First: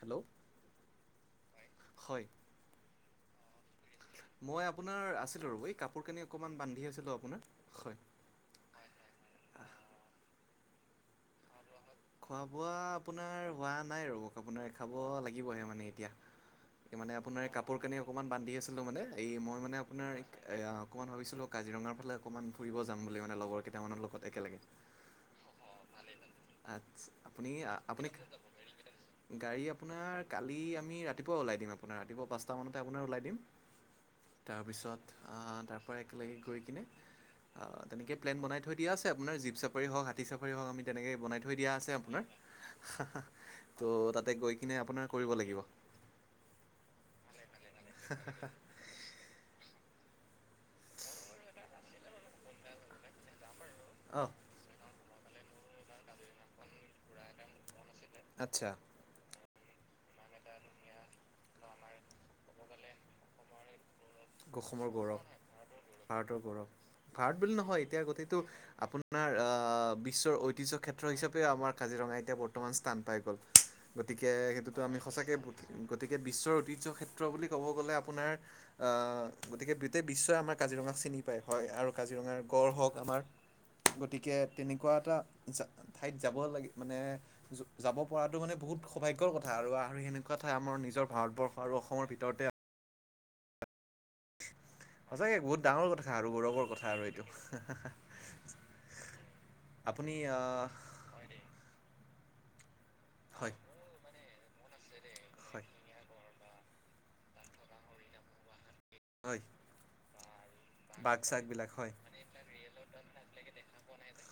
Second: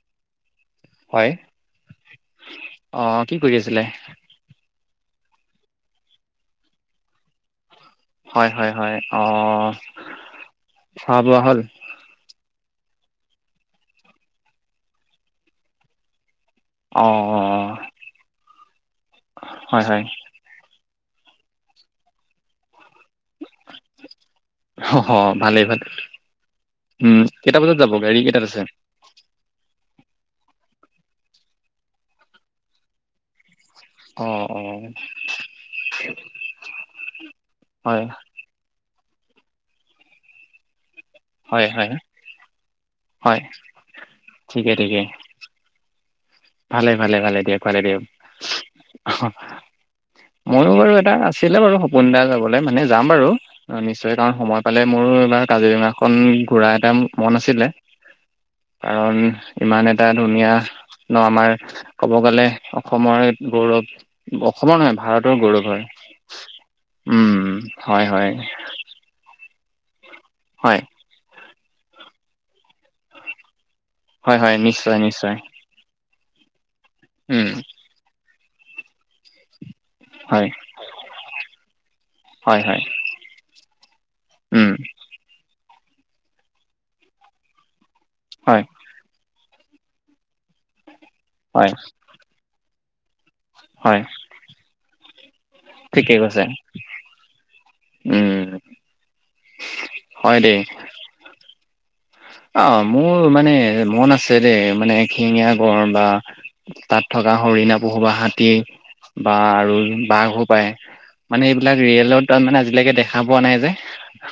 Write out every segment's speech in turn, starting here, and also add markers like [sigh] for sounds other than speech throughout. Hello. হয়, হয় অঁ', -কি কৰি আছিলে? মই আপোনাৰ আছিলোঁ ৰ'ব, এই কাপোৰ-কানি অকণমান বান্ধি আছিলোঁ আপোনাৰ। হয়। হয়-হয়-হয়। অ', খোৱা-বোৱা হ'ল? খোৱা-বোৱা আপোনাৰ হোৱা নাই ৰ'ব আপোনাৰ খাব লাগিবহে মানে এতিয়া। অ' মানে আপোনাৰ কাপোৰ-কানি অকণমান বান্ধি আছিলোঁ মানে, এই মই মানে হয় হয় আপোনাৰ- এয়া অকণমান ভাবিছিলোঁ কাজিৰঙাৰ ফালে অকণমান ফুৰিব যাম বুলি মানে লগৰ কেইটামানৰ লগত একেলগে। অ'হ', ভালেই-ভালেই। আচ্ছা উম' আপুনি কেইটা বজাত যাব আপুনি গাড়ী কেইটাত আছে? গাড়ী আপোনাৰ কালি আমি ৰাতিপুৱা ওলাই দিম আপোনাৰ ৰাতিপুৱা পাঁচটামানতে ওলাই দিম। অ' অ' তাৰপিছত আঁহ' তাৰ পৰা একেলগে গৈ কেনে অঁ' হয় তেনেকে প্লেন বনাই থৈ দিয়া আছে আপোনাৰ জীপ চাফাৰী হওঁক, হাতী চাফাৰী হওঁক আমি তেনেকে বনাই থৈ হয় দিয়া হয় আছে আপোনাৰ। হা-হা, হয় ত' তা'তে গৈ কেনে আপোনাৰ কৰিব লাগিব। ভালে-ভালে-ভালে দিয়ক, ভালে দিয়ক, অঁহ'। মইও বাৰু এটা আছিলে বাৰু সপোন এটা যাবলৈ মানে যাম বাৰু নিশ্চয়, অঁ কাৰণ সময়- পালে মোৰো এইবাৰ কাজিৰঙা খন ঘূৰা এটা মন আছিলে। আচ্ছা কাৰণ- ইমান এটা ধুনীয়া ন' আমাৰ ক'ব গ'লে অসমৰ গৌৰৱ। অসমৰ নহয় গৌৰৱ, ভাৰতৰ হয়। ভাৰতৰ গৌৰৱ, ভাৰত উম, বুলি নহয় এতিয়া হয়, হয়, গোটেইটো আপোন- আপোনাৰ আ' বিশ্বৰ ঐতিহ্য হয়, ক্ষেত্ৰ হিচাপেও আমাৰ কাজিৰঙা এতিয়া বৰ্তমান স্থান পাই গ'ল। গতিকে হয়, হয়, সেইটোতো নিশ্চয়, আমি নিশ্চয়, সঁচাকে বু- গতিকে বিশ্বৰ ঐতিহ্য ক্ষেত্ৰ বুলি উম, ক'ব গ'লে আপোনাৰ আঁহ', গতিকে- গোটেই বিশ্বই হয়, আমাৰ কাজিৰঙাক চিনি পায়। হয়, আৰু কাজিৰঙাৰ হয়, গড় হয়, হওঁক আমাৰ- গতিকে উম, তেনেকুৱা এটা ঠাইত যাব লাগে মানে- যাব পৰাটো মানে হয়, বহুত সৌভাগ্যৰ কথা, আৰু সেনেকুৱা ঠাই আমাৰ নিজৰ ভাৰতবৰ্ষ হয়, আৰু অসমৰ ভিতৰতে হয়। সঁচাকে বহুত ডাঙৰ কথা ঠিকেই আৰু কৈছে, গৌৰৱৰ কথা আৰু এইটো। উম, আপুনি, হয় দেই। আহ', হয় দেই। অ', -মোৰ মানে মন আছে দেই মানে এশীঙীয়া হয় গঁড় বা- তা'ত থকা হৰিণা, পহু, হাতী বা হয় আৰু বাঘ হওঁক- পাই বাঘ মানে চাগবিলাক এইবিলাক হয় ৰিয়েলত তাৰ মানে আজিলৈকে দেখা পোৱা নাই যে।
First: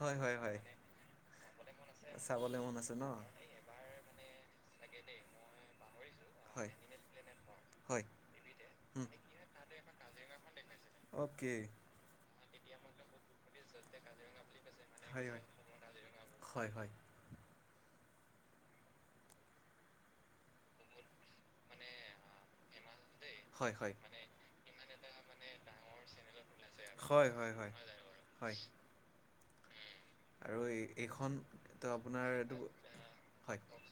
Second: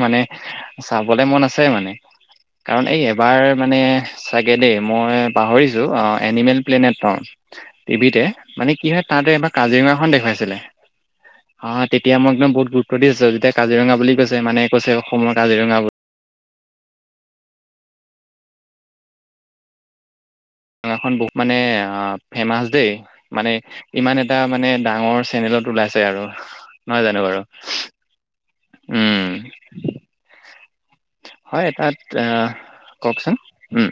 হয় মানে- হয় হয় চাবলে মন আছে মানে। চাবলৈ মন কাৰণ আছে এই ন এবাৰ মানে- চাগে দেই, মই পাহৰিছো অঁ' এনিমেল হয় প্লেনেট অঁ',। হয় টিভিতে, মানে কি হয় তা'তে এবাৰ কাজিৰঙাখন দেখুৱাইছিলে। অ'কে। আহ তেতিয়া মই একদম বহুত গুৰুত্ব দিছো, যেতিয়া কাজিৰঙা বুলি কৈছে মানে কৈছে অসমৰ কাজিৰঙা বুলি। হয়-হয়। কাজিৰঙা খন বহুত মানে ফেৰ্মাচ দেই। মানে হয় হয় ইমান এটা মানে ডাঙৰ চেনেলত ওলাইছে আৰু। হয়-হয়-হয়-উম'-হয়। উমঁ। আৰু এই এইখন তো আপোনাৰ আহ এইটো, কওকচোন হয়। উম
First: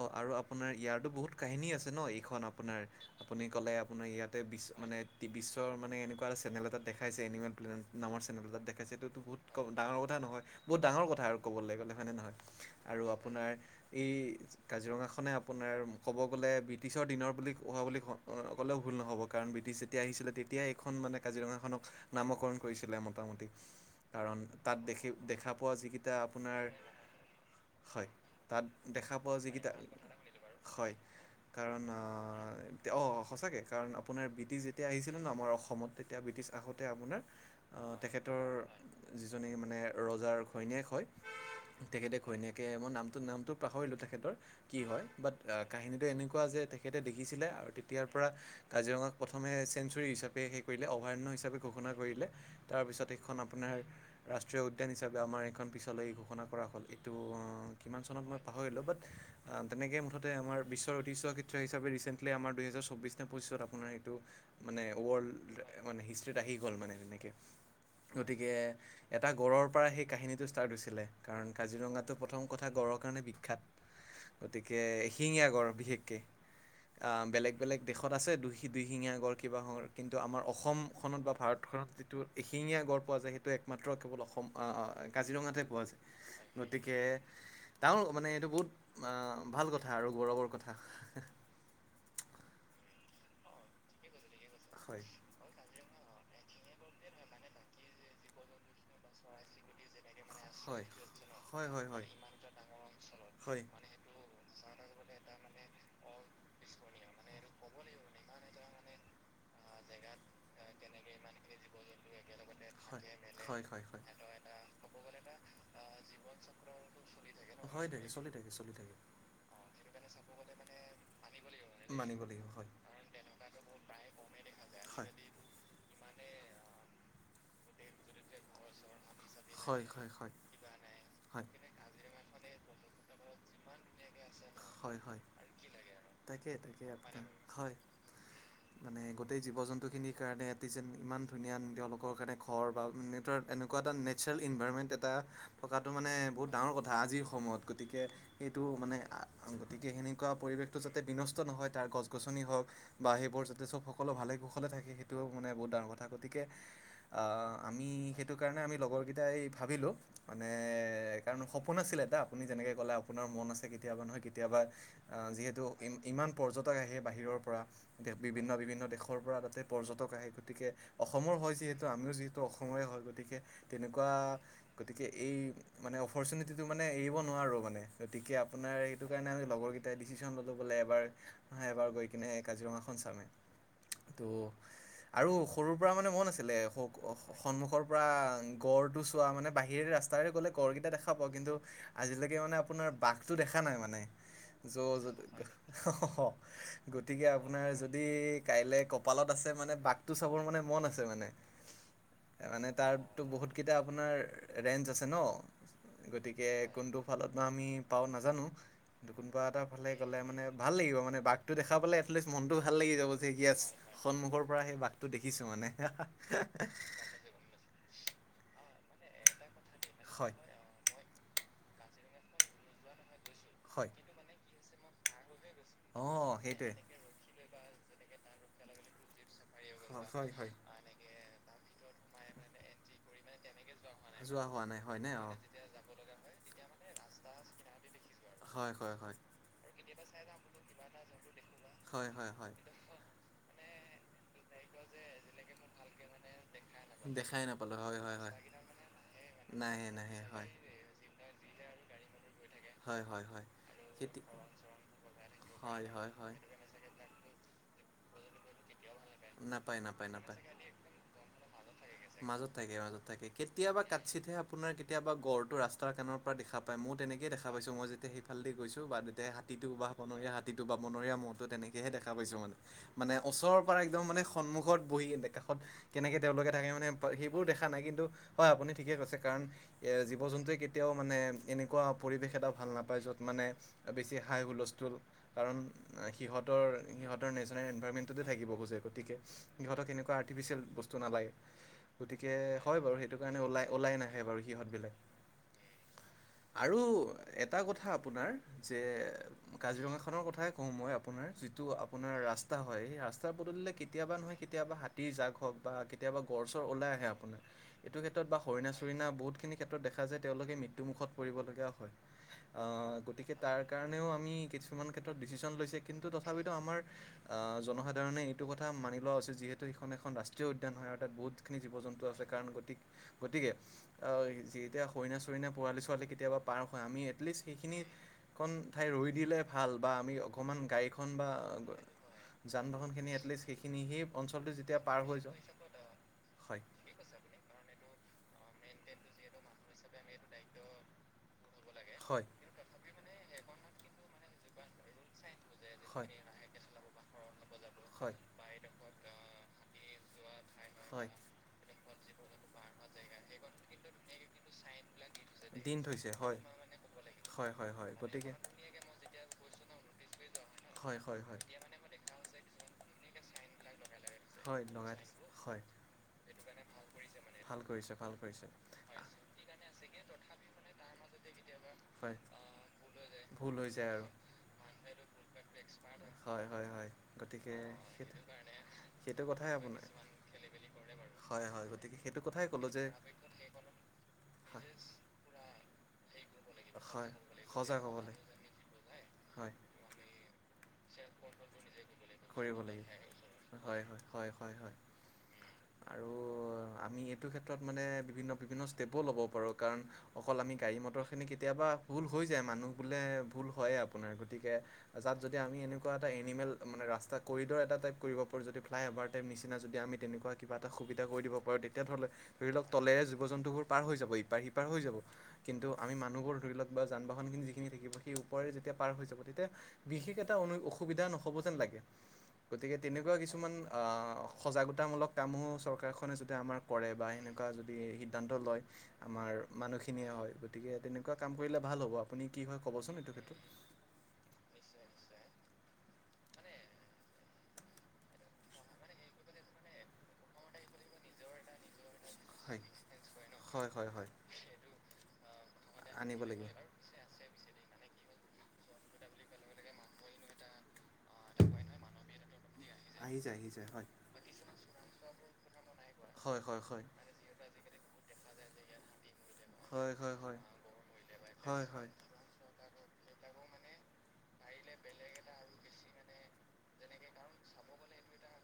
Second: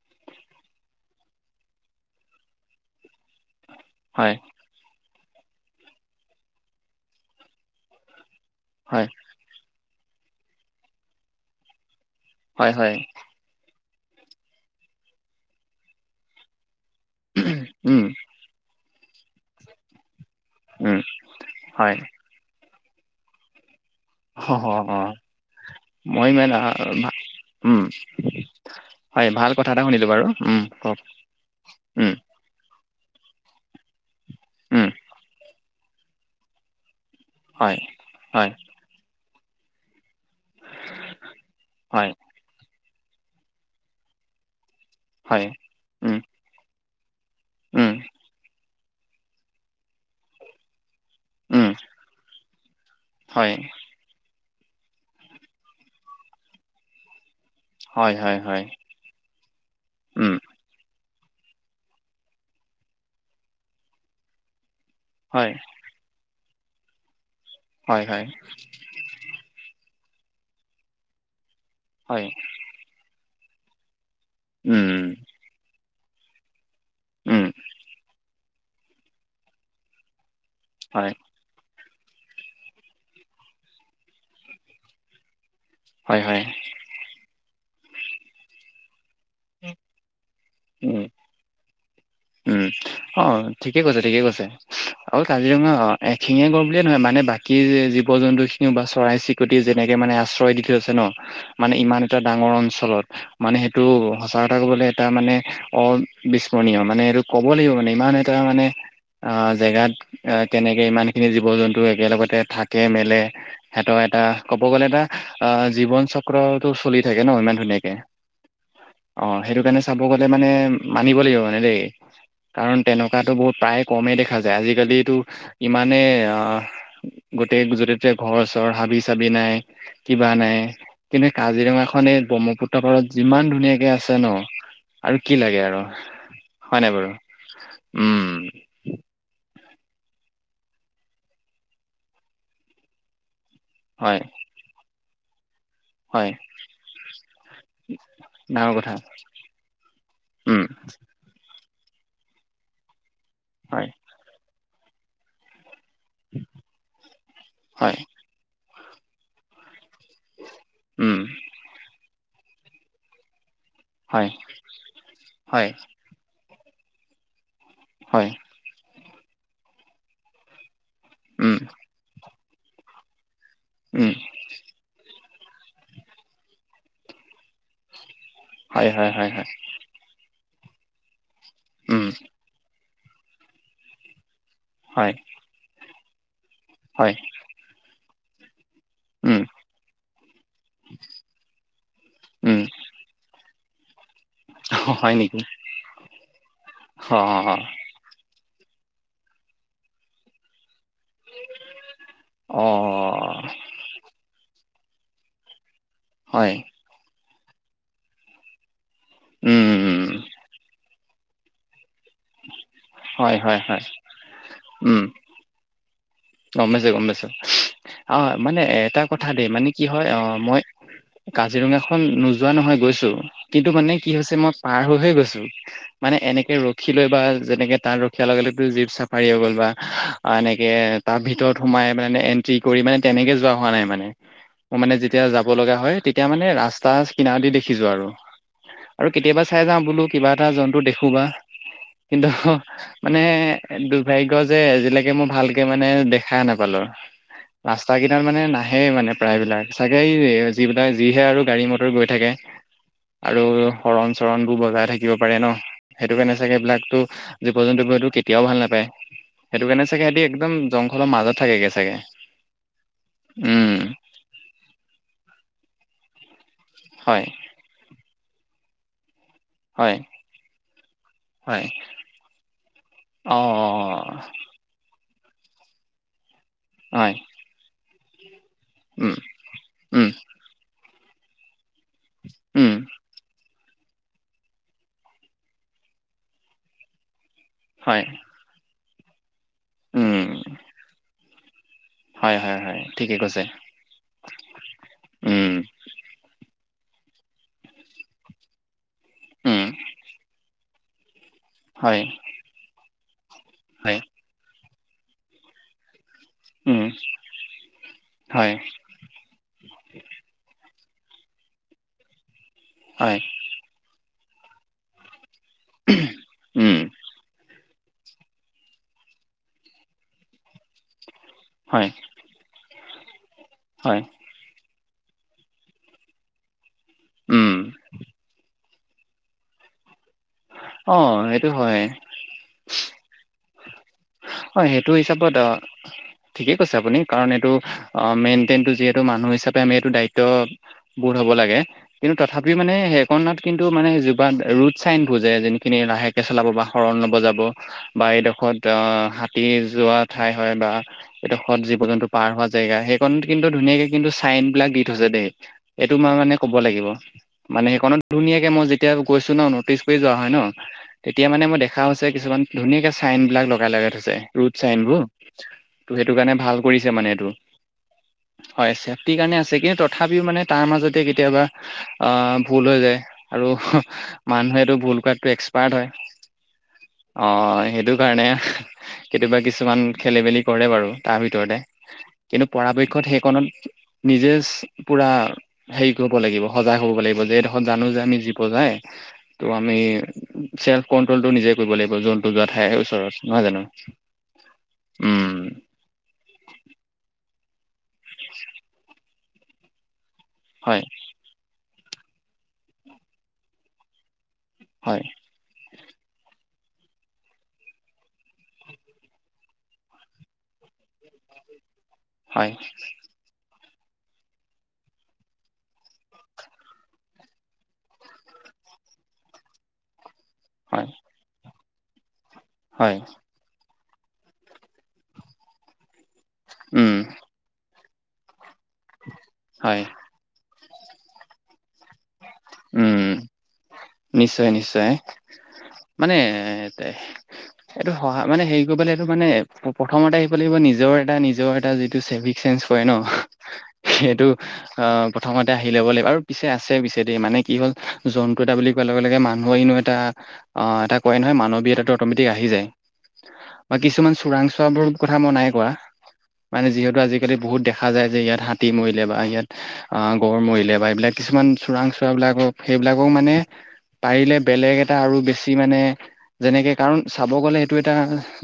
অ', আৰু আপোনাৰ ইয়াৰতো বহুত কাহিনী আছে ন, এইখন আপোনাৰ আপুনি ক'লে আপোনাৰ হয় ইয়াতে বিচ মানে বিশ্ব মানে এনেকুৱা এ চেনেল এটা দেখাইছে এনিমেল প্লেনেট নামৰ চেনেল এটা দেখাইছে হয় এইটোতো বহুত ডাঙৰ [unintelligible] নহয়। বহুত ডাঙৰ কথা আৰু ক'বলৈ গ'লে হয় নে নহয়? হয় হয় আৰু আপোনাৰ এই কাজিৰঙাখনে আপোনাৰ ক'ব গ'লে ব্ৰিটিছৰ দিনৰ বুলি কোৱা বুলি উম অ', কলেও ভুল নহ'ব কাৰণ ব্ৰিটিছ তেতিয়া আহিছিলে তেতিয়াই এইখন উম মানে কাজিৰঙাখনক হয় নামকৰণ কৰিছিলে মোটামুটি কাৰণ অ অ তাত অ দেখি, দেখা পোৱা যিকেইটা মই ইমান আহ, আপোনাৰ ভা- উম হয়, তাত দেখা হয় পোৱা ভাল কথা যিকেইটা, এটা শুনিলো বাৰু উম হয় কওক কাৰণ উম অ', সঁচাকৈ কাৰণ আপোনাৰ ব্ৰিটিছ যেতিয়া উম আহিছিলে ন, আমাৰ অসমত তেতিয়া ব্ৰিটিছ আগতে আপোনাৰ হয় আহ, তেখেতৰ হয় যিজনী মানে ৰজাৰ ঘৈণীয়েক হয়, হয় তেখেতে ঘৈণীয়েকে মই নামটো নামটো পাহৰিলোঁ তেখেতৰ কি হয়। বাট কাহিনীটো উম এনেকুৱা যে তেখেতে দেখিছিলে আৰু উম তেতিয়াৰ পৰা কাজিৰঙাক প্ৰথমে চেঞ্চুুৰী হিচাপে সেই কৰিলে, অভয়াৰণ্য হিচাপে উম ঘোষণা কৰিলে। তাৰপিছত প্ৰত্যেকখন হয় আপোনাৰ ৰাষ্ট্ৰীয় উদ্যান হিচাপে আমাৰ এইখন পিছলৈ ঘোষণা কৰা হ'ল, এইটো কিমান হয় চনত হয় মই হয় পাহৰিলোঁ বাট তেনেকেই মুঠতে উম আমাৰ বিশ্বৰ ঐতিহ্য [unintelligible] হিচাপে ৰিচেণ্টলি আমাৰ দুহেজাৰ চৌব্বিছ নে পঁচিছত আপোনাৰ এইটো মানে হয় ৱৰ্ল্ড, মানে হিষ্ট্ৰীত আহি গ'ল মানে তেনেকৈ। হয় হয় গতিকে এটা গড়ৰ পৰা সেইাহিনীটো ষ্টাৰ্ট হৈছিলে, কাৰণ কাজিৰঙাতটো হয় প্ৰথম কথা গড়ৰ কাৰণে বিখ্যাত। গতিকে উম এশিঙীয়া গঁড় বিশেষকে। আহ, উম বেলেগ বেলেগ দেশত আছে দুি-দুইশিঙীয়াগৰ কিবা [unintelligible] কিন্তু আমাৰ হয় অসমখনত বা ভাৰতখনত যিটো এশিঙীয়া গঢ় পোৱা যায় সেইটো এক মাত্ৰ কেৱল অসম, আহ, কাজিৰঙাতহে পোৱা হয় হয় যায়। [unintelligible] গতিকে, তাৰ মানে এইটো বহুত ভাল কথা আৰু গৌৰৱৰ কথা। উম উম। অ', ঠিকে কৈছে ঠিকে কৈছে। হয়। আৰু কাজিৰঙা অ', এশিঙীয়া গড় বুলিয়ে নহয় মানে, বাকী জীৱ জন্তু খিনিও বা চৰাই চি প্ৰতি মানে আশ্ৰয় দি থৈছে ন, মানে ইমান এটা ডাঙৰ অঞ্চলত মানে সেইটো [unintelligible] এটা কবলৈ তাৰ মানে অবিস্মৰণীয় মানে, এইটো ক'ব লাগিব মানে ইমান এটা মানে আহ, জেগাত কেনেকে ইমান খিনি জীৱ জন্তু একেলগতে থাকে মেলে সিহতৰ এটা, সিহঁতৰ ক'ব গ'লে এটা অ', জীৱন চক্ৰটো চলি থাকে ন ইমান হয় ধুনীয়াকে। চলি থাকে, চলি চলি থাকে। অ', সেইটো কাৰণে চাব গ'লে মানে, মানিব লাগিব মানে দেই। মানিব লাগিব হয়। কাৰণ তেনেকুৱাতো বহু প্ৰায় কমেই দেখা যায়। আজিকালিতো ইমানেই অ', গোটেই যতে ততে ঘৰ চৰ, হাবি চাবি নাই। লাগি কিবা থাকে নাই, কিন্তু হয়। কাজিৰঙাখন এই ব্ৰহ্মপুত্ৰ পাৰত যিমান ধুনীয়াকে আছে আছে ন, হয় আৰু হয় কি লাগে আৰু। তাকে হয় তাকে, নাই বাৰু হয়। উম মানে গোটেই জীৱ জন্তুখিনিৰ কাৰণে এটি যেন ইমান ধুনীয়া তেওঁলোকৰ কাৰণে ঘৰ বা [unintelligible] এনেকুৱা এটা হয় নেচাৰেল ইনভাইৰমেণ্ট এটা থকাটো মানে হয় বহুত ডাঙৰ কথা আজিৰ সময়ত, গতিকে সেইটো ডাঙৰ কথা মানে গতিকে সেনেকুৱা উম পৰিৱেশটো যাতে বিনষ্ট নহয় তাৰ গছ গছনি হওক বা সেইবোৰ যাতে সব হয় সকলো ভালে কুশলে থাকে সেইটোও মানে বহুত ডাঙৰ কথা। [unintelligible] গতিকে আমি হয় সেইটো কাৰণে আমি লগৰকেইটাই ভাবিলোঁ মানে এ উম কাৰণ সপোন আছিলে এটা, আপুনি যেনেকে ক'লে আপোনাৰ মন আছে কেতিয়াবা নহয় হয় কেতিয়াবা, আহ, যিহেতু হয় ই, ইমান পৰ্যটক আহে বাহিৰৰ পৰা, হয় বিভিন্ন-বিভিন্ন দেশৰ পৰা তাতে পৰ্যটক আহে, গতিকে অসমৰ হয় উম যিহেতু আমিও যিহেতু অসমৰে হয় গতিকে তেনেকুৱা উম গতিকে এই মানে অপৰ্চুনিটিটো মানে এৰিব নোৱাৰোঁ মানে, গতিকে আপোনাৰ হয় এই হয় হয় হয় লগৰকেইটাই ডিচিশ্যন ল'লো বোলে এবাৰ, এবাৰ গৈ উম কিনে কাজিৰঙাখন চামে। ত' হয় আৰু সৰুৰ পৰা মানে মন আছিলে, হয় সন্মুখৰ পৰা গড়টো চোৱা উম মানে বাহিৰৰে ৰাস্তাৰে গ'লে গড়কেইটা দেখা পাওঁ, কিন্তু আজিলৈকে মানে উম আপোনাৰ বাঘটো দেখা না নাই মানে, জ, হয় নেকি অ গতিকে অ আপোনাৰ য যদি কাইলৈ কপালত আছে মানে বাঘটো চাবৰ মানে মন আছে মানে, মানে তাৰটো বহুত অ', কেইটা আপোনাৰ ৰেঞ্জ আছে ন'। গতিকে হয়। কোনটো ফালত বা আমি পাওঁ নাজানো। কোনবা এটা উম, ফালে উম, গ'লে মানে ভাল লাগিব মানে, বাঘটো দেখা পালে মনতটো ভাল লাগি যাব যে হয়, হয়, ইএচ, হয়, সন্মুখৰ পৰা সেই উম, বাঘটো দেখিছোঁ মানে। গম পাইছোঁ, গম পাইছোঁ, অ', মানে এটা কথা দেই মানে কি হয় আহ মই কাজিৰঙাখন নোযোৱা নহয় গৈছো, কিন্তু হয় মানে কি হৈছে মই পাৰ হৈহে গৈছো। অ মানে এনেকে সেইটোৱে ৰখি লৈ বা যেনেকে তাত ৰখিয়া লগে-লগে জীপ চাপ পাৰী হৈ গ'ল, বা হয় অ', হয় এনেকে তাৰ ভিতৰত সোমাই মানে এন্ট্ৰি কৰি মানে তেনেকে যোৱা হোৱা নাই মানে। যোৱা হোৱা মই নাই মানে হয়নে যেতিয়া অ যাব লগা হয়, তেতিয়া মানে ৰাস্তা কনাৰ দি দেখিছোঁ আৰু। হয় হয় আৰু হয় কেতিয়াবা চাই যাওঁ, বোলোঁ কিবা এটা জন্তু দেখোঁ বা, হয় কিন্তু হয় হয় মানে দুৰ্ভাগ্যয় যে, আজিলৈকে মই ভালকে মানে দেখা নাপালো। দেখাই নাপালোঁ ৰাস্তা হয় হয় কেইতাত মানে নাহে মানে হয় প্ৰায়বিলাক, নাহে চাগে নাহে হয়। এই যিবিলাক যিহে আৰু গাড়ী মটৰ গৈ থাকে। হয় হয় আৰু হয় খেতি হৰণ-চৰণ বোৰ বজাই থাকিব পাৰে ন', সেইটোকাৰণে চাগে সেইটো এই বিলাকটো জীৱ জন্তু বোৰেটো কেতিয়াও ভাল নাপায়, সেইটো নাপায় কাৰণে চাগে নাপায় সিহঁতি নাপায়। একদম জংঘলৰ মাজত থাকেগে চাগে। মাজত থাকে, মাজত থাকে, উম কেতিয়াবা কাছিতহে আপোনাৰ কেতিয়াবা গড়টো ৰাস্তাৰ কানৰ পৰা দেখা পাই, মোৰ হয় তেনেকে দেখা পাইছোঁ, মই যেতিয়া সেইফালদি গৈছোঁ বা তে হাতীটো বা হয় বনৰীয়া হাতীটো বা বনৰীয়া মহটো হয় তেনেকেহে দেখা পাইছো মানে। মানে অ ওচৰৰ পৰা একদম মানে সন্মুখত বহি কাষত, কেনেকে তেওঁলোকে থাকে মানে হয় সেইবোৰ দেখা নাই, কিন্তু হয়, আপুনি ঠিকেই উম কৈছে, কাৰণ এ উম জীৱ-জন্তুৱে কেতিয়াও মানে এনেকুৱা পৰিৱেশ এটা ভাল উম নাপায়, য'ত মানে বেছি হাই হুলস্থুল, কাৰণ সিহঁতৰ, সিহঁত ৰ নেচনেল হয় এনভৰমেটতে থাকিব খোজে, গতিকে সিহঁতক উম এনেকুৱা আৰ্টিফিচিয়েল বস্তু নালাগে। গতিকে হয় বাৰু, সেইটো কাৰণে ওলাই-ওলাই নাহে বাৰু সিহঁত বিলাক। উম আৰু এটা কথা আপোনাৰ যে এ উম কাজিৰঙাখনৰ কথাই কওঁ, মই আপোনাৰ, যিটো হয় আপোনাৰ ৰাস্তা হয়, সেই ৰাস্ত পদূলিলে হয় কেতিয়াবা নহয় কেতিয়াবা হাতীৰ জাগ হওঁক বা কেতিয়াবা গড়-চড় উম ওলাই আহে আপোনাৰ, এইটো ক্ষেত্ৰত বা হয়, হৰিণা চৰিনা বহুতখিনি ক্ষেত্ৰত দেখা যায় তেওঁলোকে মৃত্যুমুখত পৰিব লগীয়া হয়, অ', হয়, গতিকে তাৰ কাৰণেও আমি কিছুমান ক্ষেত্ৰত ডিচিশন লৈছে, কিন্তু তথাপিতো উম, আমাৰ, আহ জনসাধ সেই ধাৰণে এইটো কথা মানি লোৱা উচিত, যিহেতু সেইখন এখন ৰাষ্ট্ৰীয় উদ্যান হয়, অৰ্থাৎ বহুত বহুত খিনি হয়, জীৱ-জন্তু আছে, কাৰণ গতি, গতিকে, হয়, অ', এতিয়া হৰিণা-চৰিণা, পোৱালি-ছোৱালী কেতিয়াবা পাৰ হয়, আমি এটলিষ্ট উম। সেইখিনিত এখন ঠাই ৰৈ দিলে ভাল, বা আমি অকমান অ', গাড়ীখন বা সেইটো হয়। যান-বাহন খিনি এটলিষ্ট সেই খিনি সেই অঞ্চলটো হয়, যেতিয়া সেইটো পাৰ হৈ হিচাপত য- অ' ঠিকেই কৈছে আপুনি, কাৰণ এইটো অঁ মেইনটেইনটো যিহেতু মানুহ হিচাপে আমি এইটো দায়িত্ব- বোধ হ'ব লাগে। কিন্তু হয়। তথাপ- পিও মানে সেইকণাত কিন্তু মানে জোপাত ৰুদ চাইন ভোযে যে সেইখিনি হয়। লাহেকে চলাব বা- হৰণ নবজাব, বা হয়। এইডখৰত অঁ হাতী যোৱা ঠাই হয় বা হয়। এইডখ- খত জীৱ-জন্তু পাৰ হোৱা জেগা, সেইকন কিন্তু ধুনীয়াকে কিন্তু- চাইন বিলাক দি থৈছে দেই, দিন এইটো থৈছে মই হয়। মানে ক'ব লাগিব। হয় মানে হয় হয় এইকণত গতিকে ধুনীয়াকে মই যেতিয়া গৈছো ন, নটিচ কৰি যোৱা হয় ন, হয় হয় তেতিয়া হয়। মানে মই দেখ- খা হৈছে কিছুমান ধুনীয়াকে চাইন বিলাক লগাই লগাই থৈছে ৰুদ হয় লগাই চাইনবোৰ। থৈছে হয়। টো সেইটো কাৰণে ভাল কৰিছে মানে এইটো। ভাল কৰিছে, ভাল কৰিছে। হয়, ছেফটিৰ কাৰণে আছেগে কিন্তু তথাপিও মানে তাৰ মাজতে- কেতিয়াবা, হয় আঁহ ভুল হৈ যায়, ভুল হৈ আৰু- যায় মানুহেটো ভুল কৰাটো এক্সপাৰ্ট হয়। হয় হয় হয়। গতিকে সেইটো কাৰণে- কেতিয়াবা কিছুমান খেলি- মেলি কৰে বাৰু, তাৰ হয় ভিতৰতে, হয় গতিকে সেইটো কথাই কিন্তু ক'লোঁ যে পৰাপক্ষত সেই- সেইকণত, নিজে হয় পোৰা হেৰি কৰিব লাগিব। সজাগ হ'ব হয় লাগিব যে এই ডখৰত সজাগ জানো হ'ব যে আমি লাগে জীৱ যায়। ত' হয় আমি- চেল্ফ কণ্ট্ৰলটো নিজেই কৰিব লাগিব। জন্তু যোৱা কৰিব ঠাইৰ লাগিব ওচৰত নহয় জানো? হয় হয়, হয় হয় হয়। উম' আৰু আমি এইটো ক্ষেত্ৰত মানে বিভিন্ন বিভিন্ন ষ্টেপো ল'ব পাৰোঁ। কাৰণ- অকল আমি গাড়ী হয় মটৰখিনি কেতিয়াবা ভুল হৈ যায়‌ মানুহ বোলে ভুল হয়ে আপোনাৰ, গতিকে- হয় আজাদ- যদি আমি এনেকুৱা এটা এনিমেল মানে ৰাস্তা কৰিডৰ এটা টাইপ কৰিব পাৰোঁ, যদি ফ্লাই অভাৰ টাইপ নিচিনা যদি আমি তেনেকুৱা- কিবা এটা সুবিধা কৰি দিব পাৰো তেতিয়া ধৰি লও হয়, ধৰি লওঁক তলেৰে জীৱ- জন্তুবোৰ পাৰ হৈ যাব ইপাৰ- সিপাৰ হৈ যাব। কিন্তু আমি মানুহবোৰ ধৰি লক বা যান- বাহনখিনি যিখিনি থাকিব। সেই ওপৰেৰে যেতিয়া পাৰ হৈ যাব। তেতিয়া- বিশেষ এট- টা হয়, অসুবিধা নহ'ব যেন লাগে। গতিকে হয়, তেনেকুৱা কিছুমান অঁ সজাগতামূলক- কামসমূহ চৰকাৰখনে যাতে আমাৰ কৰে উম, বা এনেকুৱা যদি সিদ্ধান্ত লয়- আমাৰ হয়, মানুহখিনিয়ে হয়। গতিকে তেনেকুৱা কাম কৰিলে ভাল হ'ব, আপুনি কি হয় ক'বচোন উম, এইটো ক্ষেত্ৰত। নিশ্চয় নিশ্চয়। মানে তেহ- এইটো সহা মানে হেৰি কৰিবলে এইটো মানে প্ৰথমতে আহিব লাগিব নিজৰ এটা নিজৰ এটা যিটো চেভি- ছেঞ্জ হয় কৰে ন, হয় হয় হয় সেইটো অঁ প্ৰথমতে আহি ল'ব লাগিব আৰু পিছে আছে পিছে। দে মানে কি হল? জন্তু এটা বুলি কোৱাৰ লগে লগে মানুহৰ এনেও এটা- অঁ এটা কয় নহয় মানৱীয়তাটো অট'মেটিক আহি যায়। আহি যায় আহি যায়। বা হয় কিছুমান চোৰাং চোৱা বোৰ কথা মই নাই কোৱা, হয় হয় মানে হয় যিহেতু আজি- আজিকালি বহুত দেখা যায় যে ইয়াত হাতী মৰিলে বা ইয়াত হয় হয় আঁ হয় গড় মৰিলে বা এইবিলাক কিছুমান হয় হয় চোৰাং- চোৱা বিলাকক সেইবিলাকও পাৰিলে এটা আৰু বেছি মানে- যেনেকে, কাৰণ চাব গ'লে এইটো এটা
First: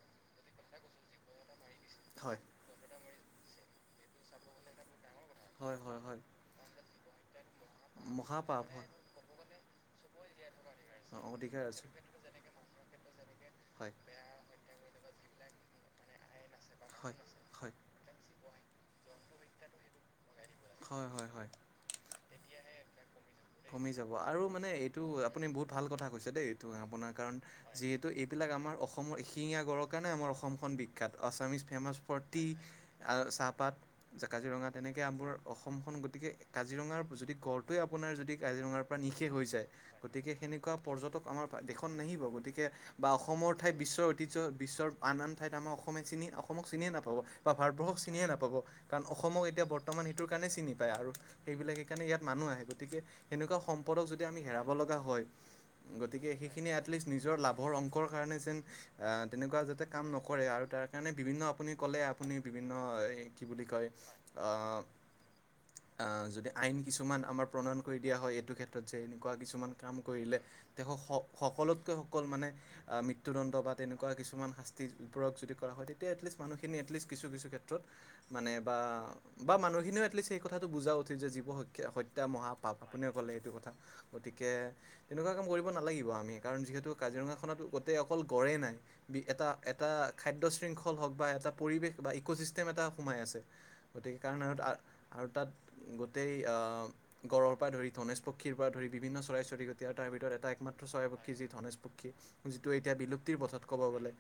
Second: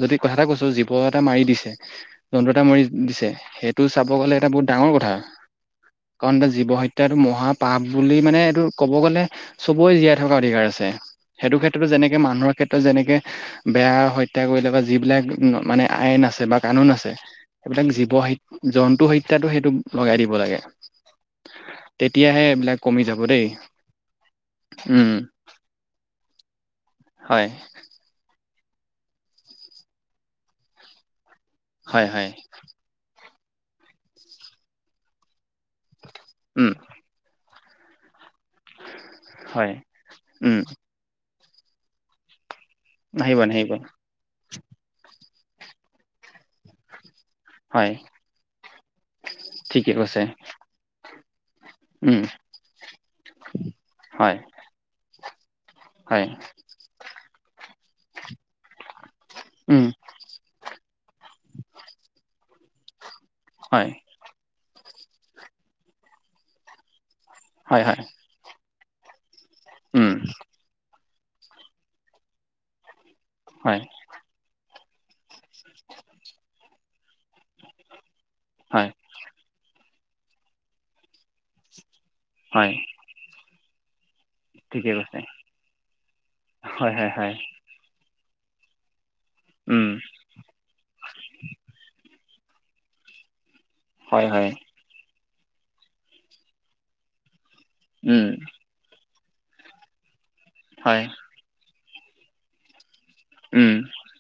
যদি কথা এটা কৈছো জীৱ এটা মাৰি দিছে। হয় জন্তু এটা মাৰি দিছে। সেইটো চাব গলে এটা বহুত ডাঙৰ কথা। হয় হয় হয়। নে জীৱ হত্যাটো মহাপাপ বুলি মানে- মহাপাপ তোৰ হয় ক'ব গ'লে, চবৰে জীয়াই থকা অধিকাৰ আছে। সেইটো অধিকাৰ আছে ক্ষেত্ৰতো যেনেক- মানুহৰ ক্ষেত্ৰত যেনেকে হয় হয় বেয়া হত্যা কৰিলো যিবিলাক মানে আইন আছে বা কানুন আছে সেইবিলাক জীৱ হ জন্তু হত্যাতো সেইটো লগাই দিব লাগে। হয় হয় হয় তেতিয়াহে এইবিলাক কমি যাব দেই। কমি যাব আৰু মানে এইটো উম আপুনি বহুত ভাল কথা কৈছে দেই এইটো আপোনাৰ কাৰণ হয় যিহেতু এইবিলাক আমাৰ অসমৰ এশিঙীয়া গড়ৰ কাৰণে আমাৰ অসমখন বিখ্যাত, আসামিছ ফেমাছ হয় ফৰ হয় টি, আ চাহপাত, কাজিৰঙা তেনেকৈ আবোৰ অসমখন গ গতিকে উম কাজিৰঙাৰ যদি গড় টো আপোনাৰ যদি কাজিৰঙাৰ পৰা নিশেষ হৈ যায়, হয় গতিকে উম সেনেকুৱা পৰ্যটক আমাৰ দেশখন নাহিব গতিকে বা নাহিব অসমৰ নাহিব ঠাইত বিশ্বৰ অতি বিশ বিশ্বৰ আন আন ঠাইত আমাৰ অসমে চিনি অসমক চিনিয় নাপাব। বা হয় ভাৰতবৰ্ষক চিনিয়ে নাপাব। কাৰণ অসমক এতিয়া ঠিকে বৰ্তমান কৈছে সেইটোৰ কাৰণে চিনি পায় আৰু সেইবিলাক সেইকাৰণে উম ইয়াত মানুহ আহে গতিকে সেনেকুৱা সম্পদক যদি হয় আমি হেৰাব লগা হয় হয় গতিকে সেইখিনি এটলিষ্ট নিজৰ লাভৰ অংকৰ কাৰণে যেন আ তেনেকুৱা উম যাতে কাম নকৰে আৰু তাৰ কাৰণে বিভিন্ন আপুনি ক'লে আপুনি বিভিন্ন এই কি বুলি হয় কয় আ আহ যদি আইন কিছুমান আমাৰ প্ৰণয়ন কৰি দিয়া হয় এইটো ক্ষেত এনেকুৱা কিছুমান কাম উম কৰিলে তেওঁক সকলোতকৈ সকলো মানে তদন্ত বা হয় তেনেকুৱা কিছুমান শাস্তি বোৰক যদি কৰা হয় তেতিয়া এটলিষ্ট মানুহ খিনি এটলিষ্ট কিছু কিছু ক্ষেত্ৰত মানে বা হয় বা মানুহখিনিও সেই কথাটো বুজা উঠিল যে জীৱ হ হত্যা মহাপ হয় আপুনিও ক'লে এইটো কথা। গতিকে ঠিকে কৈছে তেনেকুৱা কাম কৰিব নালাগিব আমি কাৰণ যিহেতু হয় হয় হয় কাজিৰঙাখনত অকল গড় নাই বি এটা এটা উম খাদ্য শৃংখল হওঁক বা এটা পৰিৱেশ বা ইক'চিষ্টেম এটা সোমাই আছে, গতিকে হয় হয় কাৰনাৰত আৰু তাত গোটেই গঁড়ৰ পৰা ধৰি ধনেশ উম পক্ষীৰ পৰা ধৰি বিভিন্ন চৰাই চৰিকটিয় আৰু তাৰ ভিতৰত এটা একমাত্ৰ হয় চৰাই পক্ষী যি ধনেশ পক্ষী, যিটো এতিয়া বিলুপ্ত পথাত উম ক'ব গ'লে।